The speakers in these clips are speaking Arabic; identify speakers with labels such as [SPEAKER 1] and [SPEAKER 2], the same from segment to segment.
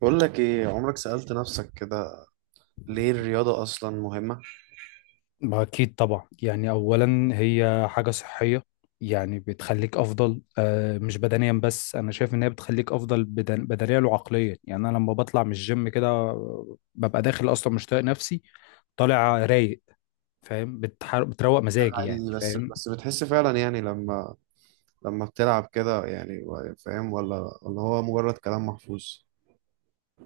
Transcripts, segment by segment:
[SPEAKER 1] بقول لك ايه، عمرك سألت نفسك كده ليه الرياضة أصلا مهمة؟
[SPEAKER 2] ما أكيد طبعا، يعني أولا هي حاجة صحية. يعني بتخليك أفضل، مش بدنيا بس، أنا شايف إن هي بتخليك أفضل بدنيا وعقليا. يعني أنا لما بطلع من الجيم كده ببقى داخل أصلا مش طايق نفسي، طالع رايق. فاهم؟ بتروق
[SPEAKER 1] ده
[SPEAKER 2] مزاجي، يعني
[SPEAKER 1] حقيقي. بس
[SPEAKER 2] فاهم.
[SPEAKER 1] بس بتحس فعلا، يعني لما بتلعب كده، يعني، فاهم، ولا هو مجرد كلام محفوظ؟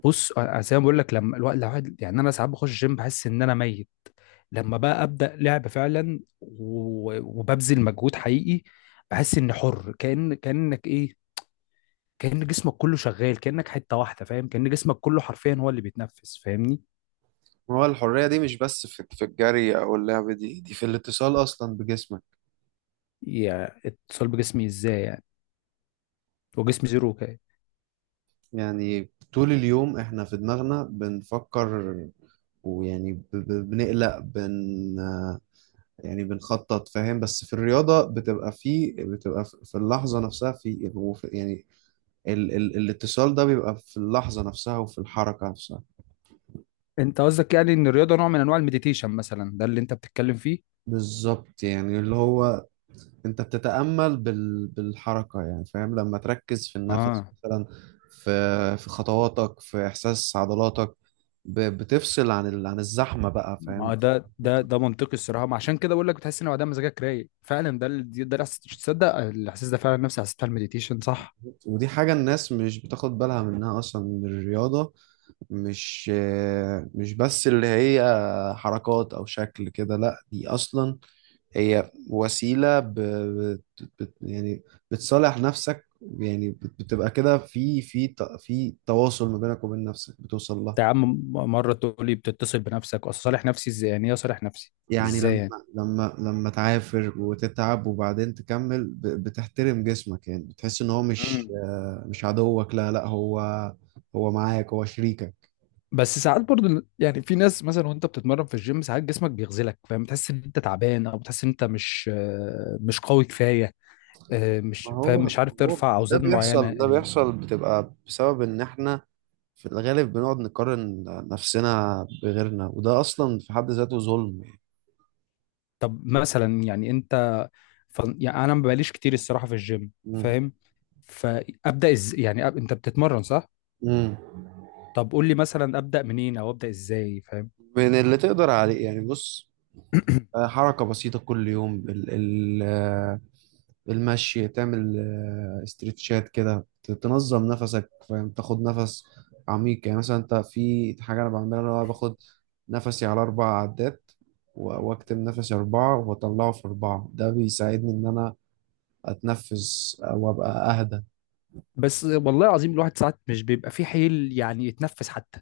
[SPEAKER 2] بص، أنا زي ما بقول لك لما الوقت الواحد، يعني أنا ساعات بخش الجيم بحس إن أنا ميت، لما بقى أبدأ لعب فعلا وببذل مجهود حقيقي، بحس إني حر. كأنك إيه، كأن جسمك كله شغال، كأنك حتة واحدة. فاهم؟ كأن جسمك كله حرفيا هو اللي بيتنفس. فاهمني؟
[SPEAKER 1] هو الحرية دي مش بس في الجري أو اللعب، دي في الاتصال أصلا بجسمك.
[SPEAKER 2] يعني اتصال بجسمي ازاي؟ يعني وجسمي زيرو كده.
[SPEAKER 1] يعني طول اليوم إحنا في دماغنا بنفكر، ويعني بنقلق، يعني بنخطط، فاهم، بس في الرياضة بتبقى في اللحظة نفسها، يعني ال ال الاتصال ده بيبقى في اللحظة نفسها وفي الحركة نفسها.
[SPEAKER 2] انت قصدك يعني ان الرياضة نوع من انواع المديتيشن مثلا؟ ده اللي انت بتتكلم فيه؟
[SPEAKER 1] بالظبط، يعني اللي هو انت بتتأمل بالحركة، يعني، فاهم، لما تركز في النفس
[SPEAKER 2] اه.
[SPEAKER 1] مثلا، في خطواتك، في إحساس عضلاتك، بتفصل عن الزحمة بقى، فاهم.
[SPEAKER 2] ما ده منطقي الصراحة. ما عشان كده بقول لك بتحس ان بعدها مزاجك رايق فعلا. ده الإحساس. تصدق الاحساس ده فعلا نفسي حسيت على المديتيشن؟ صح.
[SPEAKER 1] ودي حاجة الناس مش بتاخد بالها منها أصلا من الرياضة. مش مش بس اللي هي حركات أو شكل كده، لأ، دي أصلا هي وسيلة يعني بتصالح نفسك، يعني بتبقى كده في في تواصل ما بينك وبين نفسك، بتوصل لها.
[SPEAKER 2] انت يا عم مرة تقول لي بتتصل بنفسك، اصل صالح نفسي ازاي؟ يعني ايه اصالح نفسي؟
[SPEAKER 1] يعني لما
[SPEAKER 2] ازاي؟
[SPEAKER 1] لما لما تعافر وتتعب وبعدين تكمل، بتحترم جسمك، يعني بتحس ان هو مش،
[SPEAKER 2] يعني.
[SPEAKER 1] مش عدوك، لا لا، هو هو معاك، هو شريكك.
[SPEAKER 2] بس ساعات برضو يعني في ناس مثلا وانت بتتمرن في الجيم ساعات جسمك بيغزلك، فاهم؟ تحس ان انت تعبان او بتحس ان انت مش مش قوي كفايه.
[SPEAKER 1] ما
[SPEAKER 2] مش فاهم،
[SPEAKER 1] هو،
[SPEAKER 2] مش عارف
[SPEAKER 1] هو
[SPEAKER 2] ترفع
[SPEAKER 1] ده
[SPEAKER 2] اوزان معينه
[SPEAKER 1] بيحصل. بتبقى بسبب ان احنا في الغالب بنقعد نقارن نفسنا بغيرنا، وده اصلا في حد ذاته ظلم.
[SPEAKER 2] طب مثلا يعني انت، يعني انا ما بقاليش كتير الصراحه في الجيم
[SPEAKER 1] مم.
[SPEAKER 2] فاهم، يعني انت بتتمرن صح؟
[SPEAKER 1] مم.
[SPEAKER 2] طب قول لي مثلا ابدا منين او ابدا ازاي؟ فاهم؟
[SPEAKER 1] من اللي تقدر عليه، يعني بص، حركة بسيطة كل يوم، ال ال آه، المشي، تعمل استرتشات كده، تنظم نفسك، فاهم، تاخد نفس عميق. يعني مثلا انت في حاجة انا بعملها، اللي هو باخد نفسي على 4 عدات، واكتم نفسي 4، واطلعه في 4. ده بيساعدني ان انا اتنفس، وابقى اهدى.
[SPEAKER 2] بس والله العظيم الواحد ساعات مش بيبقى فيه حيل يعني يتنفس حتى.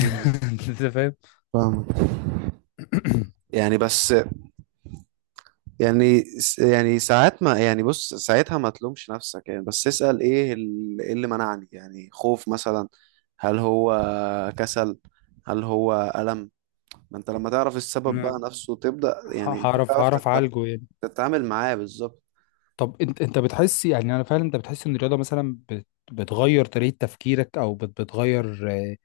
[SPEAKER 1] مم.
[SPEAKER 2] انت فاهم.
[SPEAKER 1] فاهمك، يعني بس، يعني يعني ساعات، ما يعني بص، ساعتها ما تلومش نفسك، يعني بس اسأل ايه إيه اللي منعني، يعني خوف مثلا، هل هو كسل، هل هو ألم. ما انت لما تعرف السبب بقى، نفسه تبدأ، يعني انت
[SPEAKER 2] هعرف،
[SPEAKER 1] تعرف
[SPEAKER 2] هعرف اعالجه يعني.
[SPEAKER 1] تتعامل معاه، بالظبط.
[SPEAKER 2] طب انت، انت بتحس، يعني انا فعلا انت بتحس ان الرياضه مثلا بتغير طريقه تفكيرك، او بتغير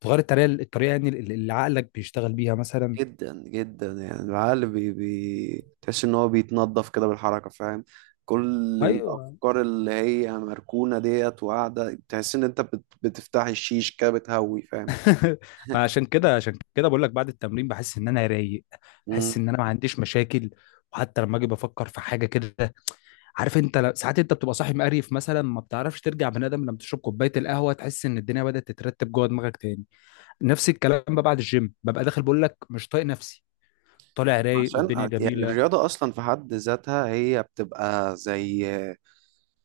[SPEAKER 2] بتغير الطريقه، يعني اللي عقلك بيشتغل بيها مثلا؟
[SPEAKER 1] جدا جدا، يعني العقل بي بي تحس ان هو بيتنضف كده بالحركة، فاهم، كل
[SPEAKER 2] ايوه.
[SPEAKER 1] الافكار اللي هي مركونة ديت وقاعدة، تحس ان انت بتفتحي الشيش كده، بتهوي، فاهم.
[SPEAKER 2] عشان كده، عشان كده بقول لك بعد التمرين بحس ان انا رايق، بحس ان انا ما عنديش مشاكل. وحتى لما اجي بفكر في حاجه كده، عارف انت، ساعات انت بتبقى صاحي مقريف مثلا، ما بتعرفش ترجع بني ادم، لما تشرب كوبايه القهوه تحس ان الدنيا بدات تترتب جوه دماغك تاني. نفس الكلام بقى بعد الجيم. ببقى داخل بقول لك مش طايق نفسي، طالع رايق
[SPEAKER 1] عشان
[SPEAKER 2] والدنيا
[SPEAKER 1] يعني
[SPEAKER 2] جميله.
[SPEAKER 1] الرياضة أصلا في حد ذاتها هي بتبقى زي،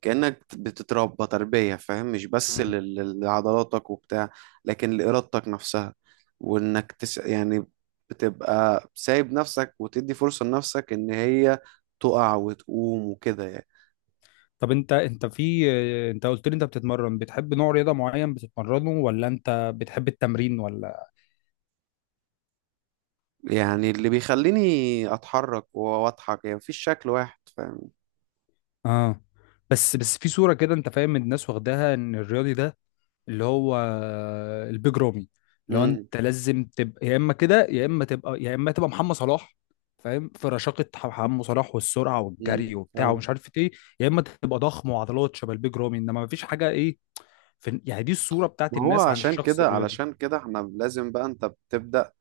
[SPEAKER 1] كأنك بتتربى تربية، فاهم، مش بس
[SPEAKER 2] مم.
[SPEAKER 1] لعضلاتك وبتاع، لكن لإرادتك نفسها، وإنك يعني بتبقى سايب نفسك وتدي فرصة لنفسك إن هي تقع وتقوم وكده، يعني.
[SPEAKER 2] طب انت، انت في انت قلت لي انت بتتمرن، بتحب نوع رياضه معين بتتمرنه ولا انت بتحب التمرين ولا؟
[SPEAKER 1] يعني اللي بيخليني أتحرك وأضحك، يعني مفيش شكل واحد، فاهم.
[SPEAKER 2] اه. بس، بس في صوره كده انت فاهم، الناس واخداها ان الرياضي ده اللي هو البيج رامي، لو
[SPEAKER 1] امم
[SPEAKER 2] انت لازم تبقى يا اما كده، يا اما تبقى محمد صلاح، فاهم؟ في رشاقه محمد صلاح والسرعه والجري وبتاع
[SPEAKER 1] فاهم.
[SPEAKER 2] ومش عارف ايه، يا اما تبقى ضخم وعضلات شبه البيج رامي. انما مفيش حاجه ايه، في، يعني دي الصوره بتاعت
[SPEAKER 1] ما هو
[SPEAKER 2] الناس عن
[SPEAKER 1] عشان
[SPEAKER 2] الشخص
[SPEAKER 1] كده،
[SPEAKER 2] الرياضي.
[SPEAKER 1] علشان كده احنا لازم بقى، انت بتبدأ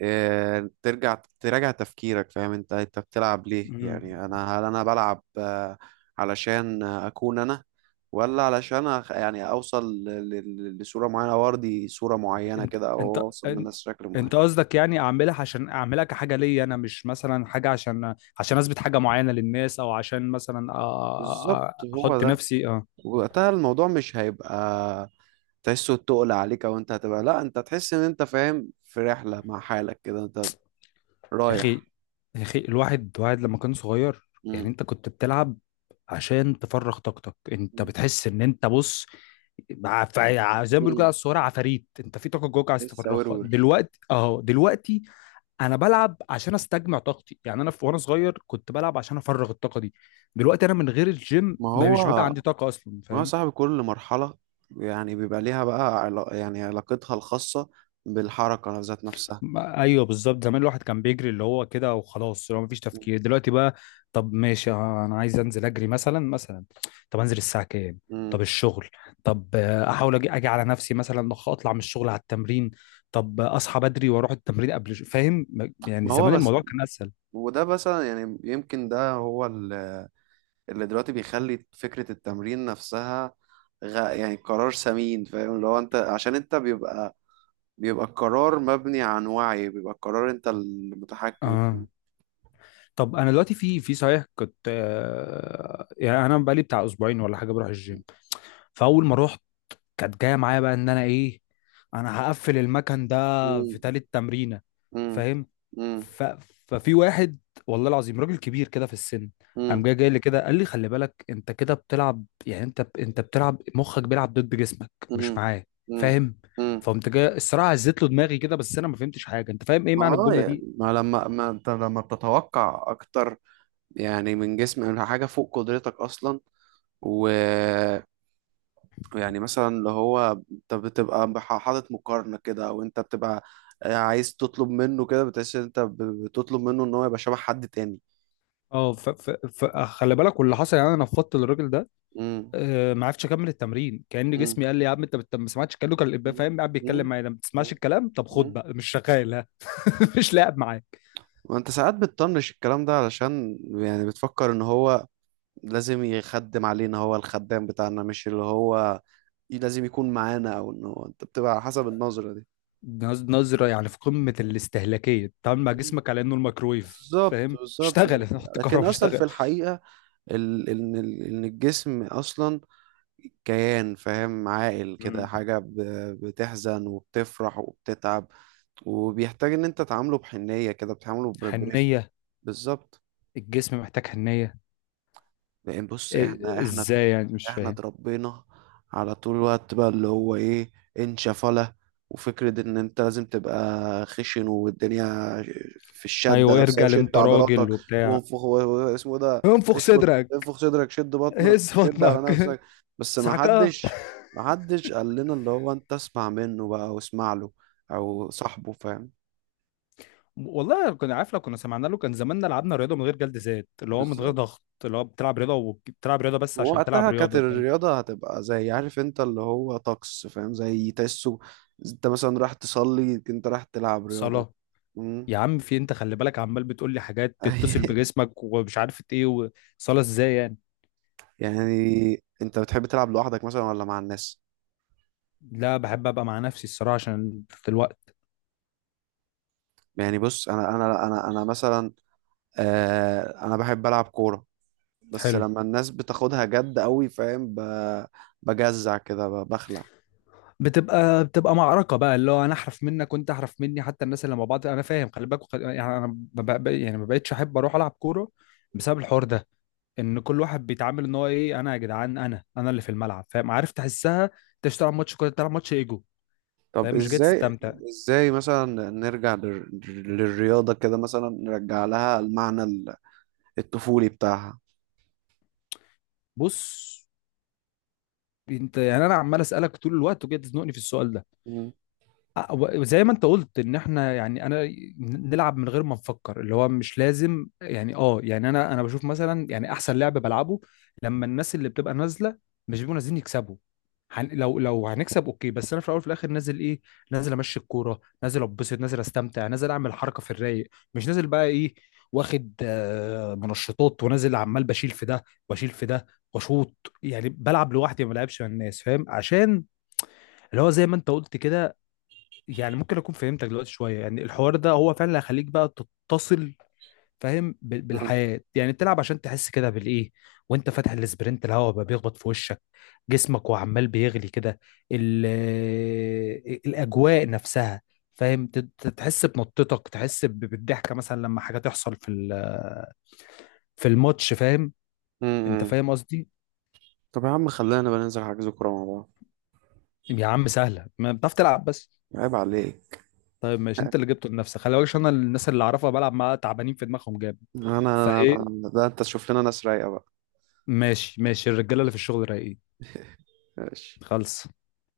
[SPEAKER 1] إيه، ترجع تراجع تفكيرك، فاهم، انت بتلعب ليه؟
[SPEAKER 2] مم.
[SPEAKER 1] يعني انا، هل انا بلعب، علشان اكون انا، ولا علشان يعني اوصل لصورة معينة، او ارضي صورة معينة
[SPEAKER 2] انت،
[SPEAKER 1] كده،
[SPEAKER 2] انت
[SPEAKER 1] او اوصل للناس شكل معين.
[SPEAKER 2] انت قصدك يعني اعملها عشان اعملها كحاجه ليا انا، مش مثلا حاجه عشان، عشان اثبت حاجه معينه للناس، او عشان مثلا
[SPEAKER 1] بالظبط، هو
[SPEAKER 2] احط
[SPEAKER 1] ده.
[SPEAKER 2] نفسي. اه.
[SPEAKER 1] وقتها الموضوع مش هيبقى تحسه تقل عليك، او انت هتبقى، لا، انت تحس ان انت، فاهم، في رحلة مع حالك كده، انت
[SPEAKER 2] يا اخي،
[SPEAKER 1] رايح.
[SPEAKER 2] يا اخي الواحد، لما كان صغير، يعني
[SPEAKER 1] مم.
[SPEAKER 2] انت كنت بتلعب عشان تفرغ طاقتك. انت بتحس ان انت بص، زي ما بيقولوا كده على
[SPEAKER 1] مم.
[SPEAKER 2] الصوره عفاريت، انت في طاقه جواك عايز
[SPEAKER 1] لسه
[SPEAKER 2] تفرغها
[SPEAKER 1] ورور.
[SPEAKER 2] دلوقتي اهو دلوقتي. انا بلعب عشان استجمع طاقتي، يعني انا، في وانا صغير كنت بلعب عشان افرغ الطاقه دي، دلوقتي انا من غير الجيم
[SPEAKER 1] ما
[SPEAKER 2] ما
[SPEAKER 1] هو،
[SPEAKER 2] مش بيبقى عندي طاقه اصلا. فاهم؟
[SPEAKER 1] صاحب كل مرحلة يعني، بيبقى ليها بقى يعني علاقتها الخاصة بالحركة ذات نفسها.
[SPEAKER 2] ما- ايوه، بالظبط. زمان الواحد كان بيجري اللي هو كده وخلاص، اللي هو مفيش تفكير. دلوقتي بقى طب ماشي انا عايز انزل اجري مثلا، مثلا طب انزل الساعه كام؟ طب
[SPEAKER 1] مم.
[SPEAKER 2] الشغل، طب احاول اجي، اجي على نفسي مثلا، اطلع من الشغل على التمرين، طب اصحى بدري واروح التمرين قبل فاهم؟ يعني
[SPEAKER 1] ما هو
[SPEAKER 2] زمان
[SPEAKER 1] بس،
[SPEAKER 2] الموضوع كان اسهل.
[SPEAKER 1] وده مثلا يعني، يمكن ده هو اللي دلوقتي بيخلي فكرة التمرين نفسها، يعني قرار سمين، فاهم، اللي هو انت، عشان انت بيبقى، القرار مبني عن وعي، بيبقى القرار انت المتحكم
[SPEAKER 2] اه.
[SPEAKER 1] فيه.
[SPEAKER 2] طب انا دلوقتي في، في صحيح كنت يعني انا بقالي بتاع اسبوعين ولا حاجه بروح الجيم. فاول ما رحت كانت جايه معايا بقى ان انا ايه، انا هقفل المكان ده في
[SPEAKER 1] مم.
[SPEAKER 2] تالت تمرينه.
[SPEAKER 1] مم.
[SPEAKER 2] فاهم؟
[SPEAKER 1] مم.
[SPEAKER 2] ف... ففي واحد، والله العظيم راجل كبير كده في السن، قام
[SPEAKER 1] مم.
[SPEAKER 2] جاي لي كده قال لي خلي بالك انت كده بتلعب، يعني انت بتلعب مخك بيلعب ضد جسمك
[SPEAKER 1] مم.
[SPEAKER 2] مش معاه.
[SPEAKER 1] مم.
[SPEAKER 2] فاهم؟
[SPEAKER 1] مم.
[SPEAKER 2] فقمت جاي الصراحه هزيت له دماغي كده، بس انا ما فهمتش حاجه. انت فاهم ايه
[SPEAKER 1] ما،
[SPEAKER 2] معنى الجمله
[SPEAKER 1] يعني،
[SPEAKER 2] دي؟
[SPEAKER 1] ما انت لما بتتوقع اكتر، يعني من جسم، من حاجه فوق قدرتك اصلا، و، يعني مثلا اللي هو انت بتبقى حاطط مقارنه كده، او انت بتبقى عايز تطلب منه كده، بتحس ان انت بتطلب منه ان هو يبقى شبه حد تاني.
[SPEAKER 2] اه خلي بالك. واللي حصل يعني انا نفضت الراجل ده.
[SPEAKER 1] امم
[SPEAKER 2] آه، ما عرفتش اكمل التمرين. كأن
[SPEAKER 1] امم
[SPEAKER 2] جسمي قال لي يا عم انت ما سمعتش كلامه. كان الابا فاهم قاعد بيتكلم
[SPEAKER 1] امم
[SPEAKER 2] معايا ما بتسمعش الكلام، طب خد
[SPEAKER 1] امم
[SPEAKER 2] بقى مش شغال ها. مش لاعب معاك.
[SPEAKER 1] وانت ساعات بتطنش الكلام ده، علشان يعني بتفكر ان هو لازم يخدم علينا، هو الخدام بتاعنا، مش اللي هو لازم يكون معانا، او ان هو، انت بتبقى على حسب النظرة دي.
[SPEAKER 2] نظرة يعني في قمة الاستهلاكية، تعامل مع جسمك على انه الميكرويف،
[SPEAKER 1] بالظبط،
[SPEAKER 2] فاهم؟
[SPEAKER 1] بالظبط.
[SPEAKER 2] اشتغل. حط
[SPEAKER 1] لكن
[SPEAKER 2] كهرباء،
[SPEAKER 1] اصلا في
[SPEAKER 2] اشتغل.
[SPEAKER 1] الحقيقة، ان الجسم اصلا كيان، فاهم، عاقل كده،
[SPEAKER 2] مم.
[SPEAKER 1] حاجة بتحزن وبتفرح وبتتعب، وبيحتاج ان انت تعامله بحنية كده، بتعامله برفق.
[SPEAKER 2] حنية.
[SPEAKER 1] بالظبط.
[SPEAKER 2] الجسم محتاج حنية؟
[SPEAKER 1] لأن بص احنا،
[SPEAKER 2] إيه،
[SPEAKER 1] احنا
[SPEAKER 2] ازاي يعني؟ مش
[SPEAKER 1] احنا
[SPEAKER 2] فاهم.
[SPEAKER 1] اتربينا على طول الوقت بقى، اللي هو ايه، انشفلة، وفكرة ان انت لازم تبقى خشن، والدنيا في الشدة
[SPEAKER 2] ايوه ارجع،
[SPEAKER 1] نفسها،
[SPEAKER 2] لأن
[SPEAKER 1] شد
[SPEAKER 2] انت
[SPEAKER 1] عضلاتك،
[SPEAKER 2] راجل وبتاع،
[SPEAKER 1] وانفخ، اسمه ده،
[SPEAKER 2] انفخ
[SPEAKER 1] اشفط،
[SPEAKER 2] صدرك،
[SPEAKER 1] انفخ صدرك، شد بطنك،
[SPEAKER 2] هز
[SPEAKER 1] شد على
[SPEAKER 2] بطنك.
[SPEAKER 1] نفسك. بس ما
[SPEAKER 2] سعكها.
[SPEAKER 1] حدش، قال لنا اللي هو انت اسمع منه بقى، واسمع له، او صاحبه، فاهم.
[SPEAKER 2] والله كنا عارف، لو كنا سمعنا له كان زماننا لعبنا رياضه من غير جلد ذات، اللي هو من غير
[SPEAKER 1] بالظبط.
[SPEAKER 2] ضغط، اللي هو بتلعب رياضه وبتلعب رياضه بس عشان تلعب
[SPEAKER 1] وقتها كانت
[SPEAKER 2] رياضه. فاهم؟
[SPEAKER 1] الرياضة هتبقى زي، عارف انت اللي هو طقس، فاهم، زي تحسه، انت مثلا راح تصلي، انت راح تلعب رياضة.
[SPEAKER 2] صلاه.
[SPEAKER 1] مم.
[SPEAKER 2] يا عم في إيه؟ انت خلي بالك عمال بتقول لي حاجات تتصل بجسمك ومش عارف ايه، وصلاه ازاي يعني؟
[SPEAKER 1] يعني انت بتحب تلعب لوحدك مثلا ولا مع الناس؟
[SPEAKER 2] لا، بحب ابقى مع نفسي الصراحه، عشان في الوقت.
[SPEAKER 1] يعني بص، انا مثلا، انا بحب العب كورة، بس
[SPEAKER 2] حلو.
[SPEAKER 1] لما الناس بتاخدها جد قوي، فاهم، بجزع كده، بخلع.
[SPEAKER 2] بتبقى معركه بقى، اللي هو انا احرف منك وانت احرف مني، حتى الناس اللي مع بعض انا فاهم خلي بالك. يعني انا ما بق- يعني ما بقتش احب اروح العب كوره، بسبب الحوار ده، ان كل واحد بيتعامل ان هو ايه، انا يا جدعان، انا اللي في الملعب. فاهم؟ عارف، تحسها انت مش تلعب ماتش كوره، تلعب ماتش ايجو.
[SPEAKER 1] طب
[SPEAKER 2] فاهم؟ مش جاي
[SPEAKER 1] ازاي،
[SPEAKER 2] تستمتع.
[SPEAKER 1] مثلا نرجع للرياضة كده، مثلا نرجع لها المعنى الطفولي بتاعها.
[SPEAKER 2] بص، انت يعني انا عمال اسالك طول الوقت وجاي تزنقني في السؤال ده.
[SPEAKER 1] مم.
[SPEAKER 2] وزي ما انت قلت ان احنا يعني انا، نلعب من غير ما نفكر، اللي هو مش لازم يعني، اه يعني انا بشوف مثلا، يعني احسن لعب بلعبه لما الناس اللي بتبقى نازله مش بيبقوا نازلين يكسبوا، لو، لو هنكسب اوكي، بس انا في الاول وفي الاخر نازل ايه، نازل امشي الكوره، نازل اتبسط، نازل استمتع، نازل اعمل حركه في الرايق، مش نازل بقى ايه واخد منشطات ونازل عمال بشيل في ده، واشيل في ده، واشوط. يعني بلعب لوحدي، ما بلعبش مع الناس. فاهم؟ عشان اللي هو زي ما انت قلت كده، يعني ممكن اكون فهمتك دلوقتي شويه، يعني الحوار ده هو فعلا اللي هيخليك بقى تتصل، فاهم؟
[SPEAKER 1] مم.
[SPEAKER 2] بالحياه، يعني تلعب عشان تحس كده بالايه، وانت فاتح الاسبرنت الهواء بقى بيخبط في وشك، جسمك وعمال بيغلي كده، ال- الاجواء نفسها، فاهم؟ تحس بنطتك، تحس بالضحكه مثلا لما حاجه تحصل في في الماتش. فاهم؟ انت
[SPEAKER 1] مم.
[SPEAKER 2] فاهم قصدي.
[SPEAKER 1] طب يا عم، خلينا بقى ننزل حجز كورة مع بعض.
[SPEAKER 2] يا عم سهله، ما بتعرف تلعب بس.
[SPEAKER 1] عيب عليك.
[SPEAKER 2] طيب ماشي، انت اللي جبته لنفسك خلي بالك، عشان انا الناس اللي اعرفها بلعب معاها تعبانين في دماغهم جامد. فايه؟
[SPEAKER 1] ده انت تشوف لنا ناس رايقة بقى.
[SPEAKER 2] ماشي ماشي، الرجاله اللي في الشغل رايقين.
[SPEAKER 1] ماشي.
[SPEAKER 2] خلص.